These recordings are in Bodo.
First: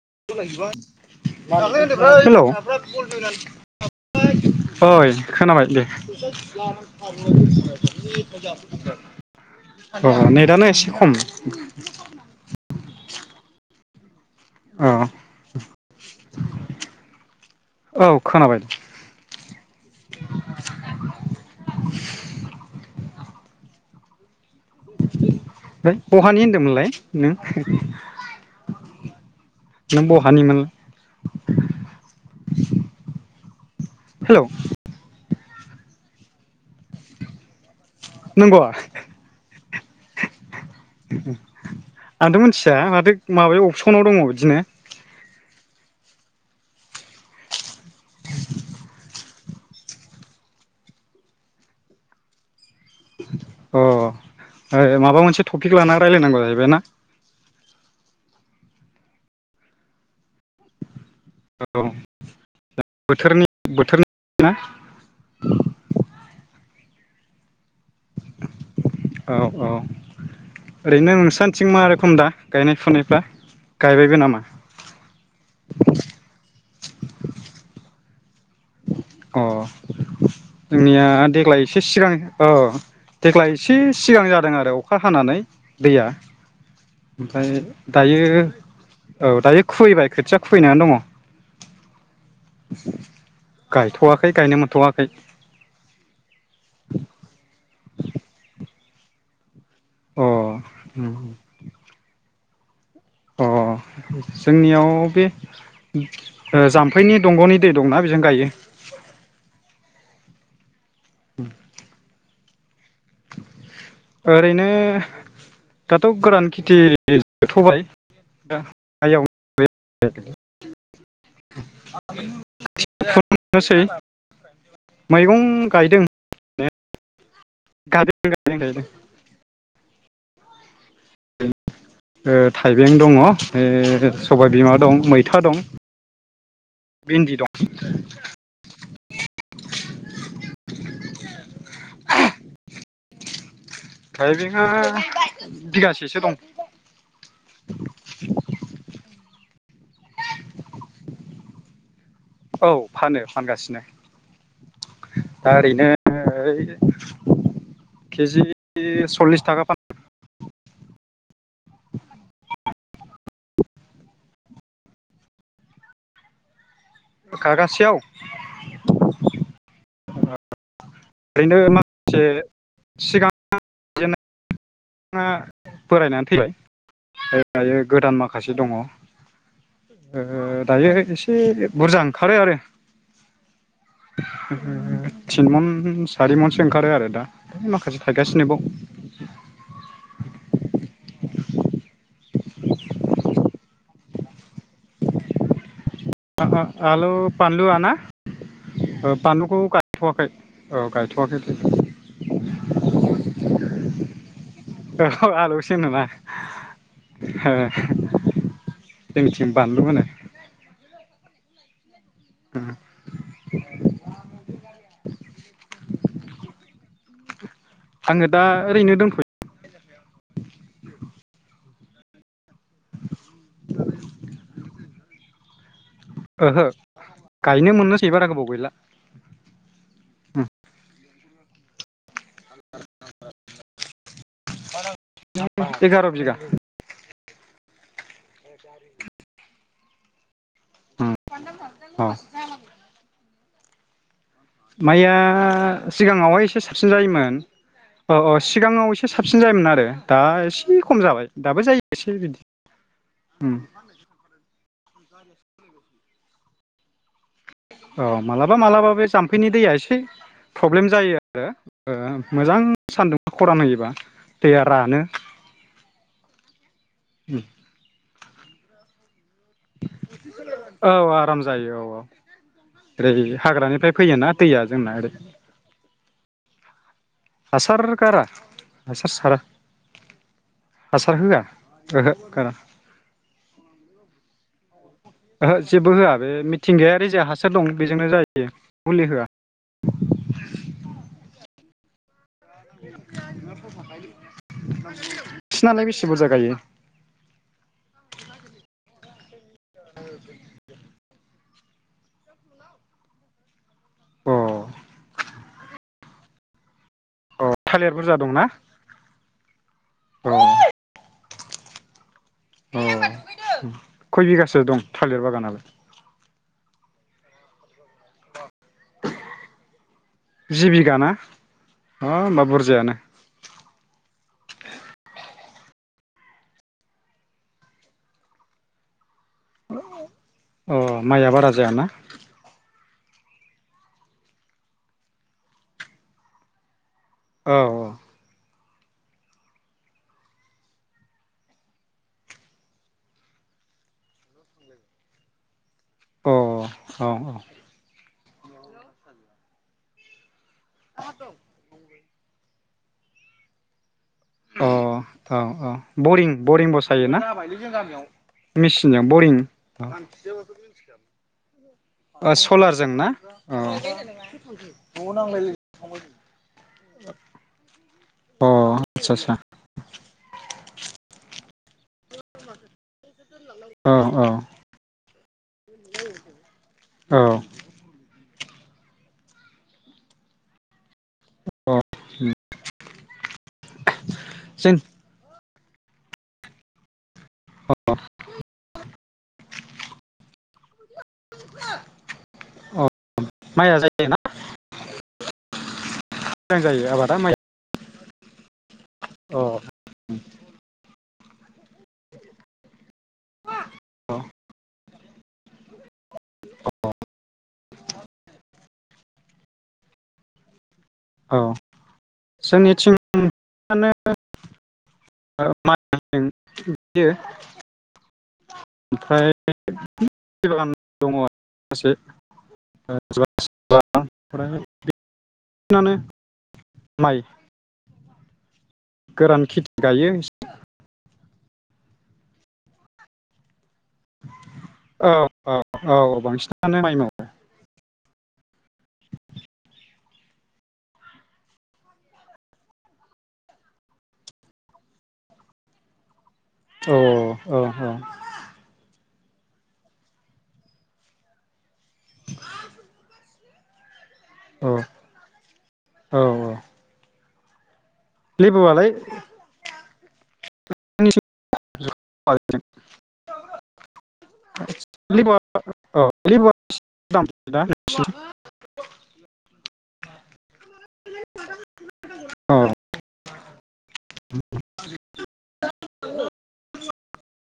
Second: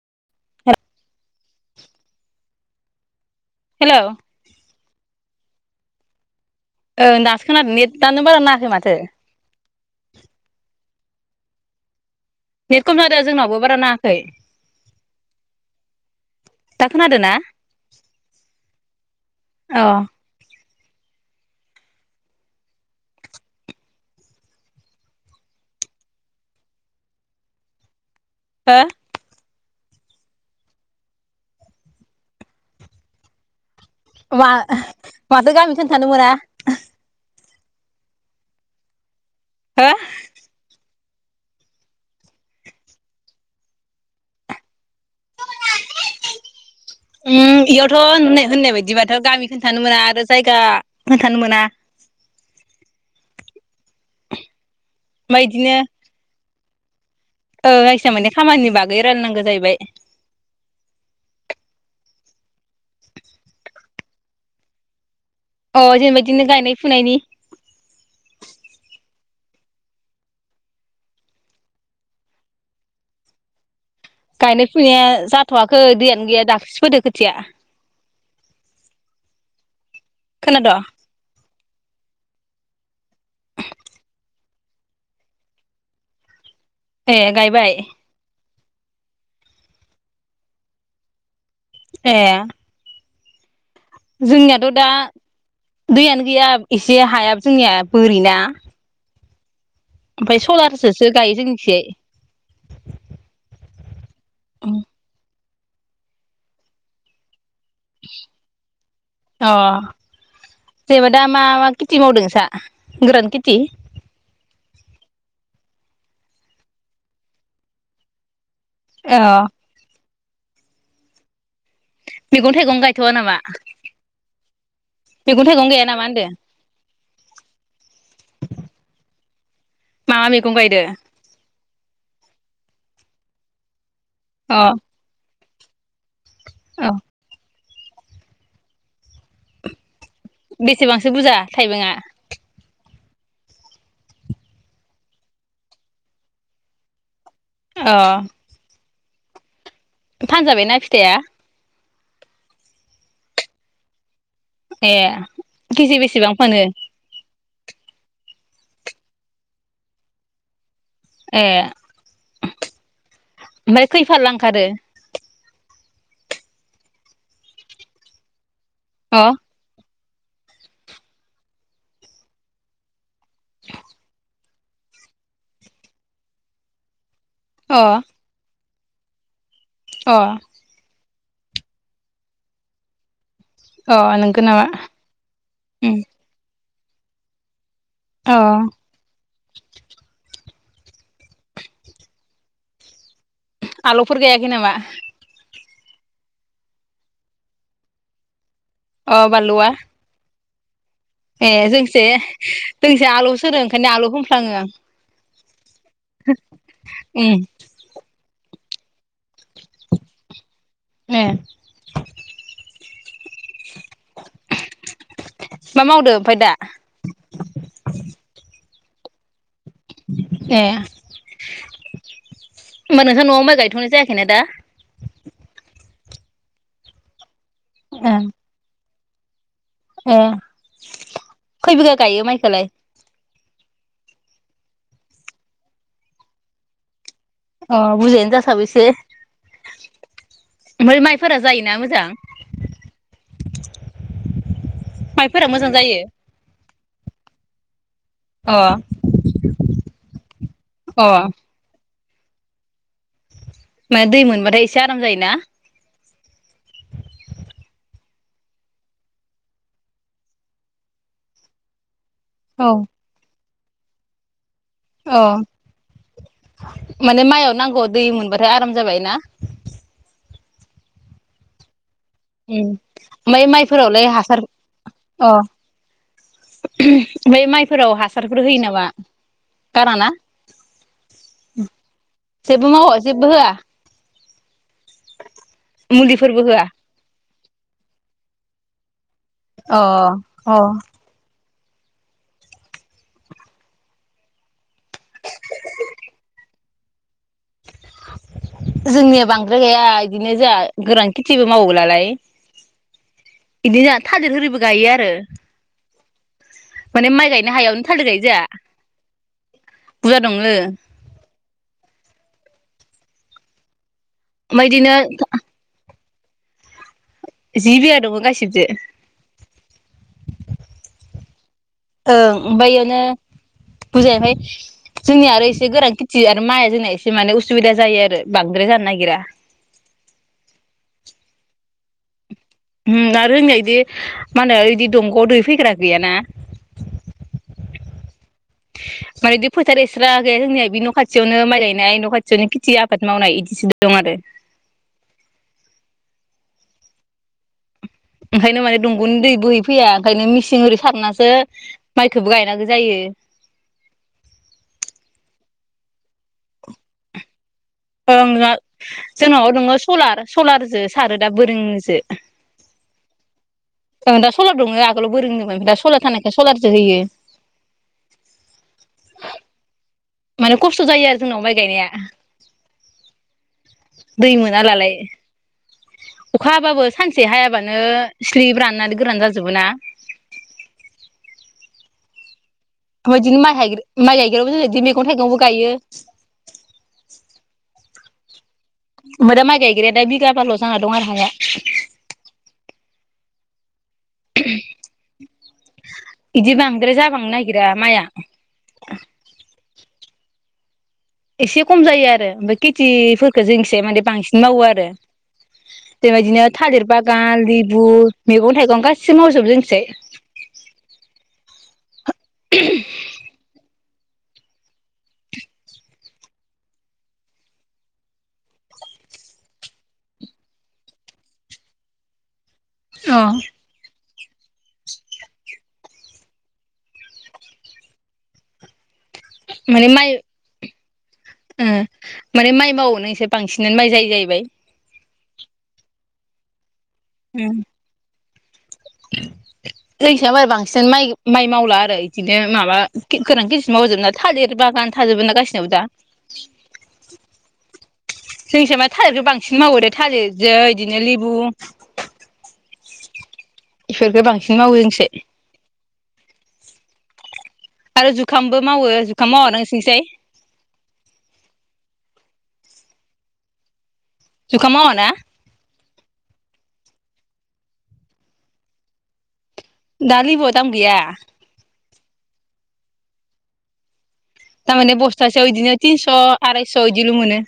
[unintelligible] [unintelligible] हेल' ओइ खोनाबाय दे दासो खोनादों नेटआनो बारा नाङाखै माथो अ नेटानो एसे खम खै औ दा खोनादों ना औ खोनाबाय अ फाय बहानि होनदोंमोनलाय नों? हो? नों बाहानिमोन? वा माथो गामि खोन्थानो मोना नंगौ हो? आंथ' मिथिया माथो माबायाव अपसनाव दङ बिदिनो [inaudible] उम इयाव [unintelligible] होन होननाय बायदिबाथ' गामि खोनथानो मोना आरो जायगा खोनथानो मोना [inaudible] अ ओ माबा मोनसे ओमफ्राय टपिक लानानै रायज्लायनांगौ जाहैबाय ना औ जायखिया मोननाय खामानिनि बागै रायलायनांगौ जाहैबाय औ बोथोरनि बोथोरनि ना? अ जेनेबा इदिनो गायनाय फुनायनि औ औ ओरैनो नोंसाथिं मा रोखोम दा गायनाय फुनायफ्रा? गायबायबो नामा गायनाय फुनाया जाथ'वाखै दैयानो गैया दाख्लिसो फोदो खोथिया अ खोनाद' जोंनिया देग्लाय एसे सिगां औ देग्लाय एसे सिगां जादों आरो अखा हानानै दैया ए ओमफाय गायबाय दायो औ दायो खुबैबाय खोथिया खुबैनायानो दङ। ए गायथ'वाखै गायनो जोंनियाथ' दा मोनथ'वाखै दैयानो गैया एसे हायाबो जोंनिया बोरिना अ ओमफ्राय सलारजोंसो गायो जोंनिथिंजाय अ जोंनियाव बे ओ जाम्फैनि दंग'नि दै दंना बेजों गायो अ जेनेबा दा मा मा खेथि मावदों नोंसा? गोरान केटि ओरैनो दाथ' गोरान खेथि [unintelligible] बाय। अ [unintelligible] [unintelligible] मैगं थाइगं गायथ'वा नामा नोसै मैगं मैगं थाइगं गाया गायदों नामा होनदो? [unintelligible] मा मा मैगं गायदो थाइबें दङ' ओ सबाय अ बिमा दं मैथा दं अ [inaudible] भिन्दि दं। [inaudible] बेसेबांसो बुरजा थाइबेंआ [inaudible] थाइबेंआ बिगासेसो दं। अ। फानजाबायना फिथाइआ। औ फानो फानगासिनो। ए दा ओरैनो केजि बेसेबां फानो। केजि सल्लिस थाखा फान ए ओमफ्राय खैफालला ओंखारो। खागासेयाव। अ ओरैनो माखासे सिगां जेन ना बोरायनानै थैबाय। ओ दायो अ गोदान माखासे दङ। अ ओ दायो एसे एसे बुरजा ओंखारो आरो अ नंगौ नामा? थिनमन उम मोनसे ओंखारो आरो दा। माखासे अ थागासिनोबाव। [inaudible] आलौफोर गायाखै नामा। आ आ आलु पान्लुआना? ओ अ बानलुखौ बानलुआ गायथ'वाखै। औ गायथ'वाखै ए जोंसे जोंसे आलौ सो ओंखायनो आलौ बुंफ्लाङो आं। जेनोबा उम हो जोंनिथिं बानलु होनो। ए ओ मा मावदो ओमफ्राय दा? आङो दा ओरैनो दोनथ'यो। ए होमबा नोंसोर न'आव माइ गायथ'नाय जायाखैना दा? ओहो। गायनो मोननोसै ए बारा गोबाव गैला। ए खैबिगा गायो माइखो खोलाय? [unintelligible] एगार' बिगा अ बुजायानो जासाबो इसे। ओमफ्राय माइफोरा जायोना मोजां? अ माइया माइफोरा मोजां जायो सिगाङावहाय एसे साबसिन जायोमोन। औ औ अ सिगाङाव एसे साबसिन जायोमोन आरो दा एसे खम अ जाबाय दाबो जायो। से बिदि उम माने दै मोनबाथाय एसे आराम जायो। ना औ मालाबा मालाबा बे जाम्फैनि दैया एसे प्र'ब्लेम जायो आरो। ओ मोजां सानदुं ख'रान होयोबा दैया रानो अ माने माइआव नांगौआव दै मोनबा दा आराम जाबाय ना? औ आराम जायो औ औ। ओम ओरै ओमफ्राय हाग्रानिफ्राय माइफोरावलाय फैयोना हासार दैया जोंना ओरै अ' ओमफ्राय माइफोराव हासार गारा हासारफोर होयो नामा हासार सारा गाराना, हासार होआ ओहो गारा जेबो मावा जेबो होआ? ओहो जेबो होआ बे मुलिफोरबो होआ मिथिंगायारि जे हास सार दं बेजोंनो जायो मुलि होआ। अ अ अ बिसनालाय बेसे बुरजा गायो जोंनिया बां [unintelligible] गैया बिदिनो जोंहा गोरान खि खेथिबो मावोब्लालाय बिदि जों थादिर होरिबो अ गायो आरो माने माइ अ गायनो हायावनो थालिर बुरजा गायो दंना जोंहा बुरजा अ दङो। औ खय बिगासो दं बिदिनो थालिर बागानालाइ? जि बिगा दङ गासिब जि बिघा ना? अ ओं होमबा ओमफ्राय बुरजायानो बेयावनो बुजाया हाय जोंनिया आरो एसे गोरान खेथि आरो माइआ जोंना एसे माने उसुबिदा जायो आरो बांद्राय जानो नागिरा। अ माइया बारा जायाना? उमहु आरो जोंनिया इदि मा होनो इदि दंग'आव दै फैग्रा गैयाना। औ औ माने इदि फोथार एस्रा गैया जोंनिया बे न' खाथियावनो माइ गायनाय न' खाथियावनो खेथि आबाद मावनाय इदिसो दं आरो। औ औ औ औ ओंखायनो माने दंग'नि दै बोहैफैया ओंखायनो मिसि सिनजों सारनासो माइखोबो गायनांगौ जायो। अ औ औ बरिं बरिं बसायोना? ओं ओ मेचिनजों जोंनाव न'आव सलार सलारजो सारो दा बोरों सो ओ सलारजों ना अ दा सलार दङ आगोलाव बोरोंनोओमफ्राय दा सलार थानायखाय सलारजों होयो। अ आदसा आदसा माने खस्थ' जायो आरो जोंनावहाय। गायनाया औ औ दै मोना नालाय। अखा हाबाबो औ सानसे हायाबानो स्लिब राननानै गोरान जाजोबो ना। [inaudible] मा बादिनो माइ गाइ माइ गायग्रायाबो जों जोंनि मैगं-थाइगंबो गायो। [inaudible] अ ओमफाय दा माइ गायग्राया दा बिगाबा ल' दं आरो हाया। अ माइया जायोना? [unintelligible] इदि मोजां जायो बांद्राय आबादा जाबांनो माइ नागिरा माइआ [inaudible] अ एसे खम जायो आरो बे खे थिफोरखौ जोंनिखैजाय माने बांसिन मावो आरो बेबायदिनो थालिर बागान लेबु मैगं-थाइगं गासिबो मावजोबो जोंनिथिंजाय। औ जोंनिथिं [unintelligible] ओमफ्राय बागान दङ आरो माखासे। अ [unintelligible] [unintelligible] माय गोरान खेथि माने माइ गायो एसे ओ माने माइ मावो नों एसे बांसिनानो माइ जायो जाहैबाय। औ औ औ औ बांसिनानो माइमोन अम जोंनिसाय बांसिनानो माइ-माइ मावला आरो इदिनो माबा गोरान खेथिसो मावजोबो ना थालिर बागान थाजोबो ना गासिनावबो दा औ औ औ थालिरजों बांसिन मावोदे थालिरजों इदिनो लेबु इफोरखो बांसिन औ मावो जोंनिसाय। औ आरो जुखामबो लेबुआलाय मावो जुखाम मावा ना नोंथिंसाय [unintelligible] जुखाम मावा ना लिबुआ बेसे दाम दा दा लिबुआ दाम गैया औ थारमाने बस्थासेयाव बिदिनो तिनस' आरायस' इदिल' मोनो।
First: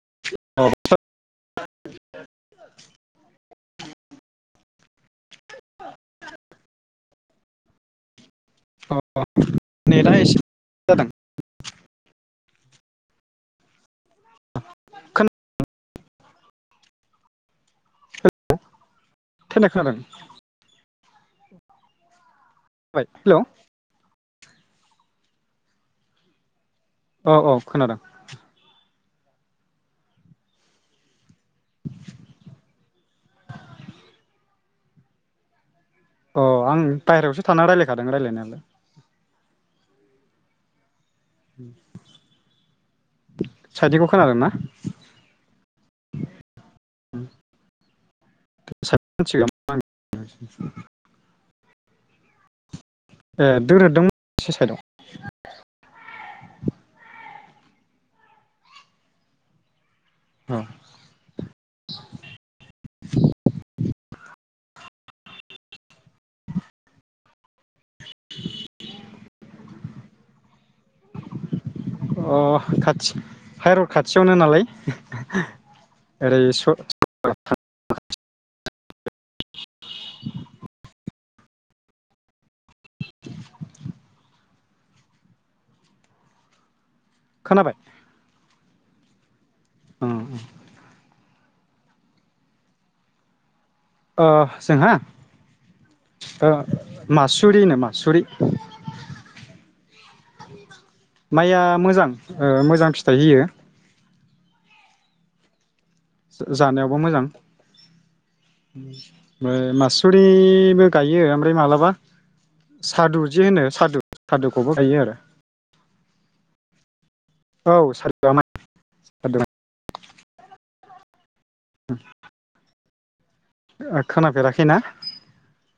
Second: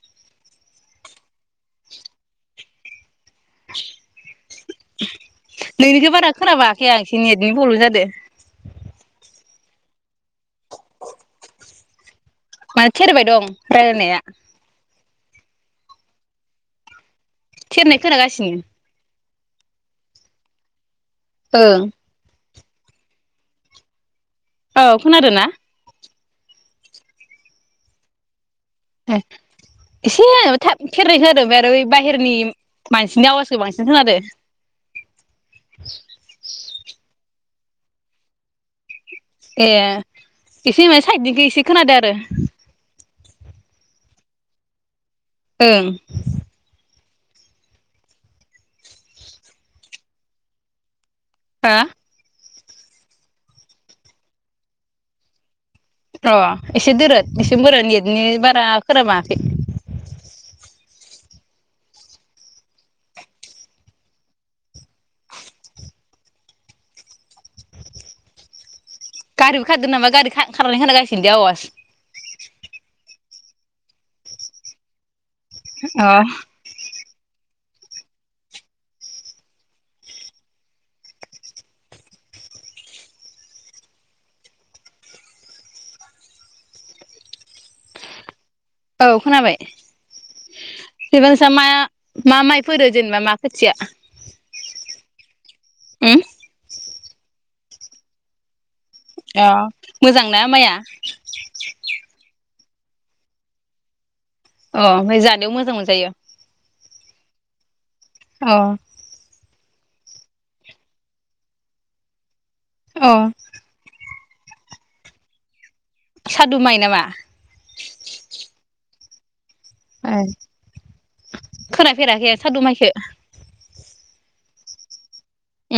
[unintelligible] नोंनिखौ बारा खोनाबाङाखै आं एसे नेटनि प्रब्लेम जादो नेटा एसे [unintelligible] जादों। मा थेरबाय दं रायलायनाया थेरनाय खोनागासिनो थेरनाय खोनादों ओं हेलौ औ खोनादो ना औ औ खोनादों ए एसे थाब थेरनाय खोनादों बे आरो बाहेरनि मानसिनि आवाजखौ बांसिन खोनादों अ आं बायरावसो थाना रायलायखादों रायलायनायालाय ए इसे मासि साइदनिखौ एसे खोनादो आरो सायथनिखौ खोनादों ना ओं [unintelligible] हो ए दोरोदोंमोन इसे साइदआव अ एसे दोरद एसे बोरा नेथनि बारा खोना बांङाखै औ [inaudible] गारिबो खारदो नामा गारि खार खारनाय खोनागासिनो दे आवास अ खाथि हायरड खाथियावनो नालाय अ ओरै स [inaudible] [inaudible] खोनाबाय औ खोनाबाय ओं बेबांसा माया मा माइफोरो जेनेबा मा फोदो अ जोंहा उम ओ मासुरिनो मासुरि अ मोजांना माइया माइया मोजां ओ मोजां फिथाइ होयो अ ओमफाय जानायाव मोजां मोनजा जा जानायाव बो मोजां [inaudible] अ ओमफ्राय मासुरिबो गायो ओमफ्राय मालाबा अ सादु जे होनो सादु सादुखौबो गायो आरो सादुु माइ नामा औ सादुआ माइ सादु माइ आरो खोनाफेराखै आ सादु माइखो ओ खोनाफेराखैना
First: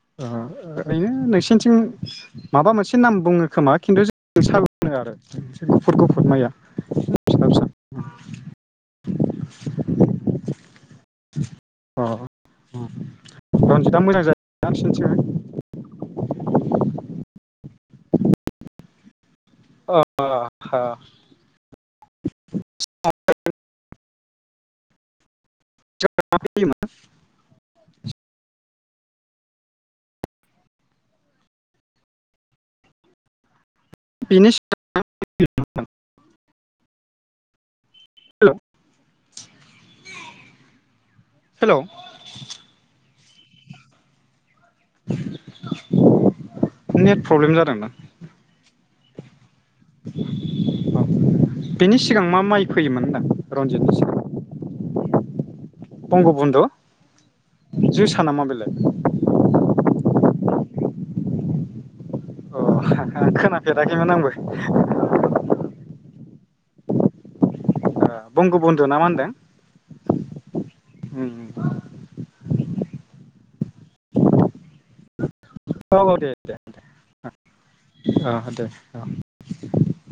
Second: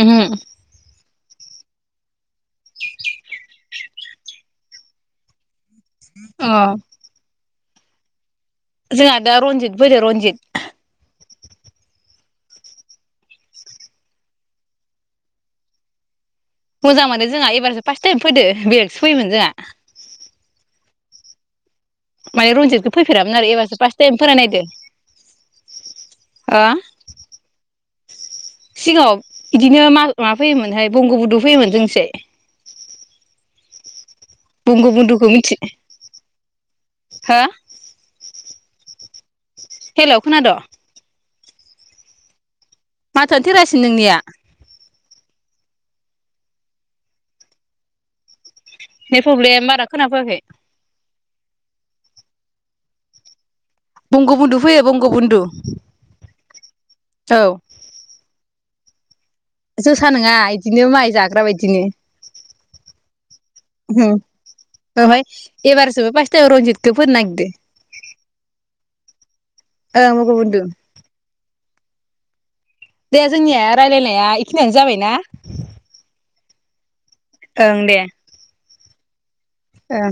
उमहो ओरैनो नोंसिनिथिं माबा मोनसे नाम बुङो खोमा खिन्थु जों [inaudible] होनो आरो गुफुर गुफुर माइया अ फिसा फिसा [inaudible] जोंहा दा रनजित फोदों रनजित अ रन्जितआ मोजां जायोना नोंसनिथि? मोजां मानि जोंहा एबारसो फार्स टाइम फोदों बेलेगसो फोयोमोन जोंहा। अ अ हो माने रनजितखौ फोफेरामोन आरो एबारसो पास टाइम फोनायनायदों। [inaudible] सिगाङाव बिदिनो मा माबा फैयोमोनहाय बंग' बुदु फैयोमोन जोंनिथिङै। बेनि बंग' बुन्दुखौ मिथि सिगां हा। हेल' हेल' खोनादों? हेल'! माथोआनो थेरासै नोंनिया। नेट प्रब्लेम जादों दां‌। Net problem? बारा खोनाफैयाखै। माय फैयोमोन होनदां? रनजितनि बंग' बुन्दु फैयो बंग बुन्दु। [inaudible] बंग बुन्दु? औ जोसा नामा बेलाय? जोसा नङा इदिनो माइ जाग्रा बायदिनो। अ हा हा खोनाफेराखैमोन आंबो। टाइम रनजिदखौ फोनो नागिरदों। बंग' बन्धु ना मा होनदों? ओं बगबन्धु दे जोंनिया रायलायनाया बेखिनियानो जाबायना? औ औ दे दे दे। अ दे। औ। औ।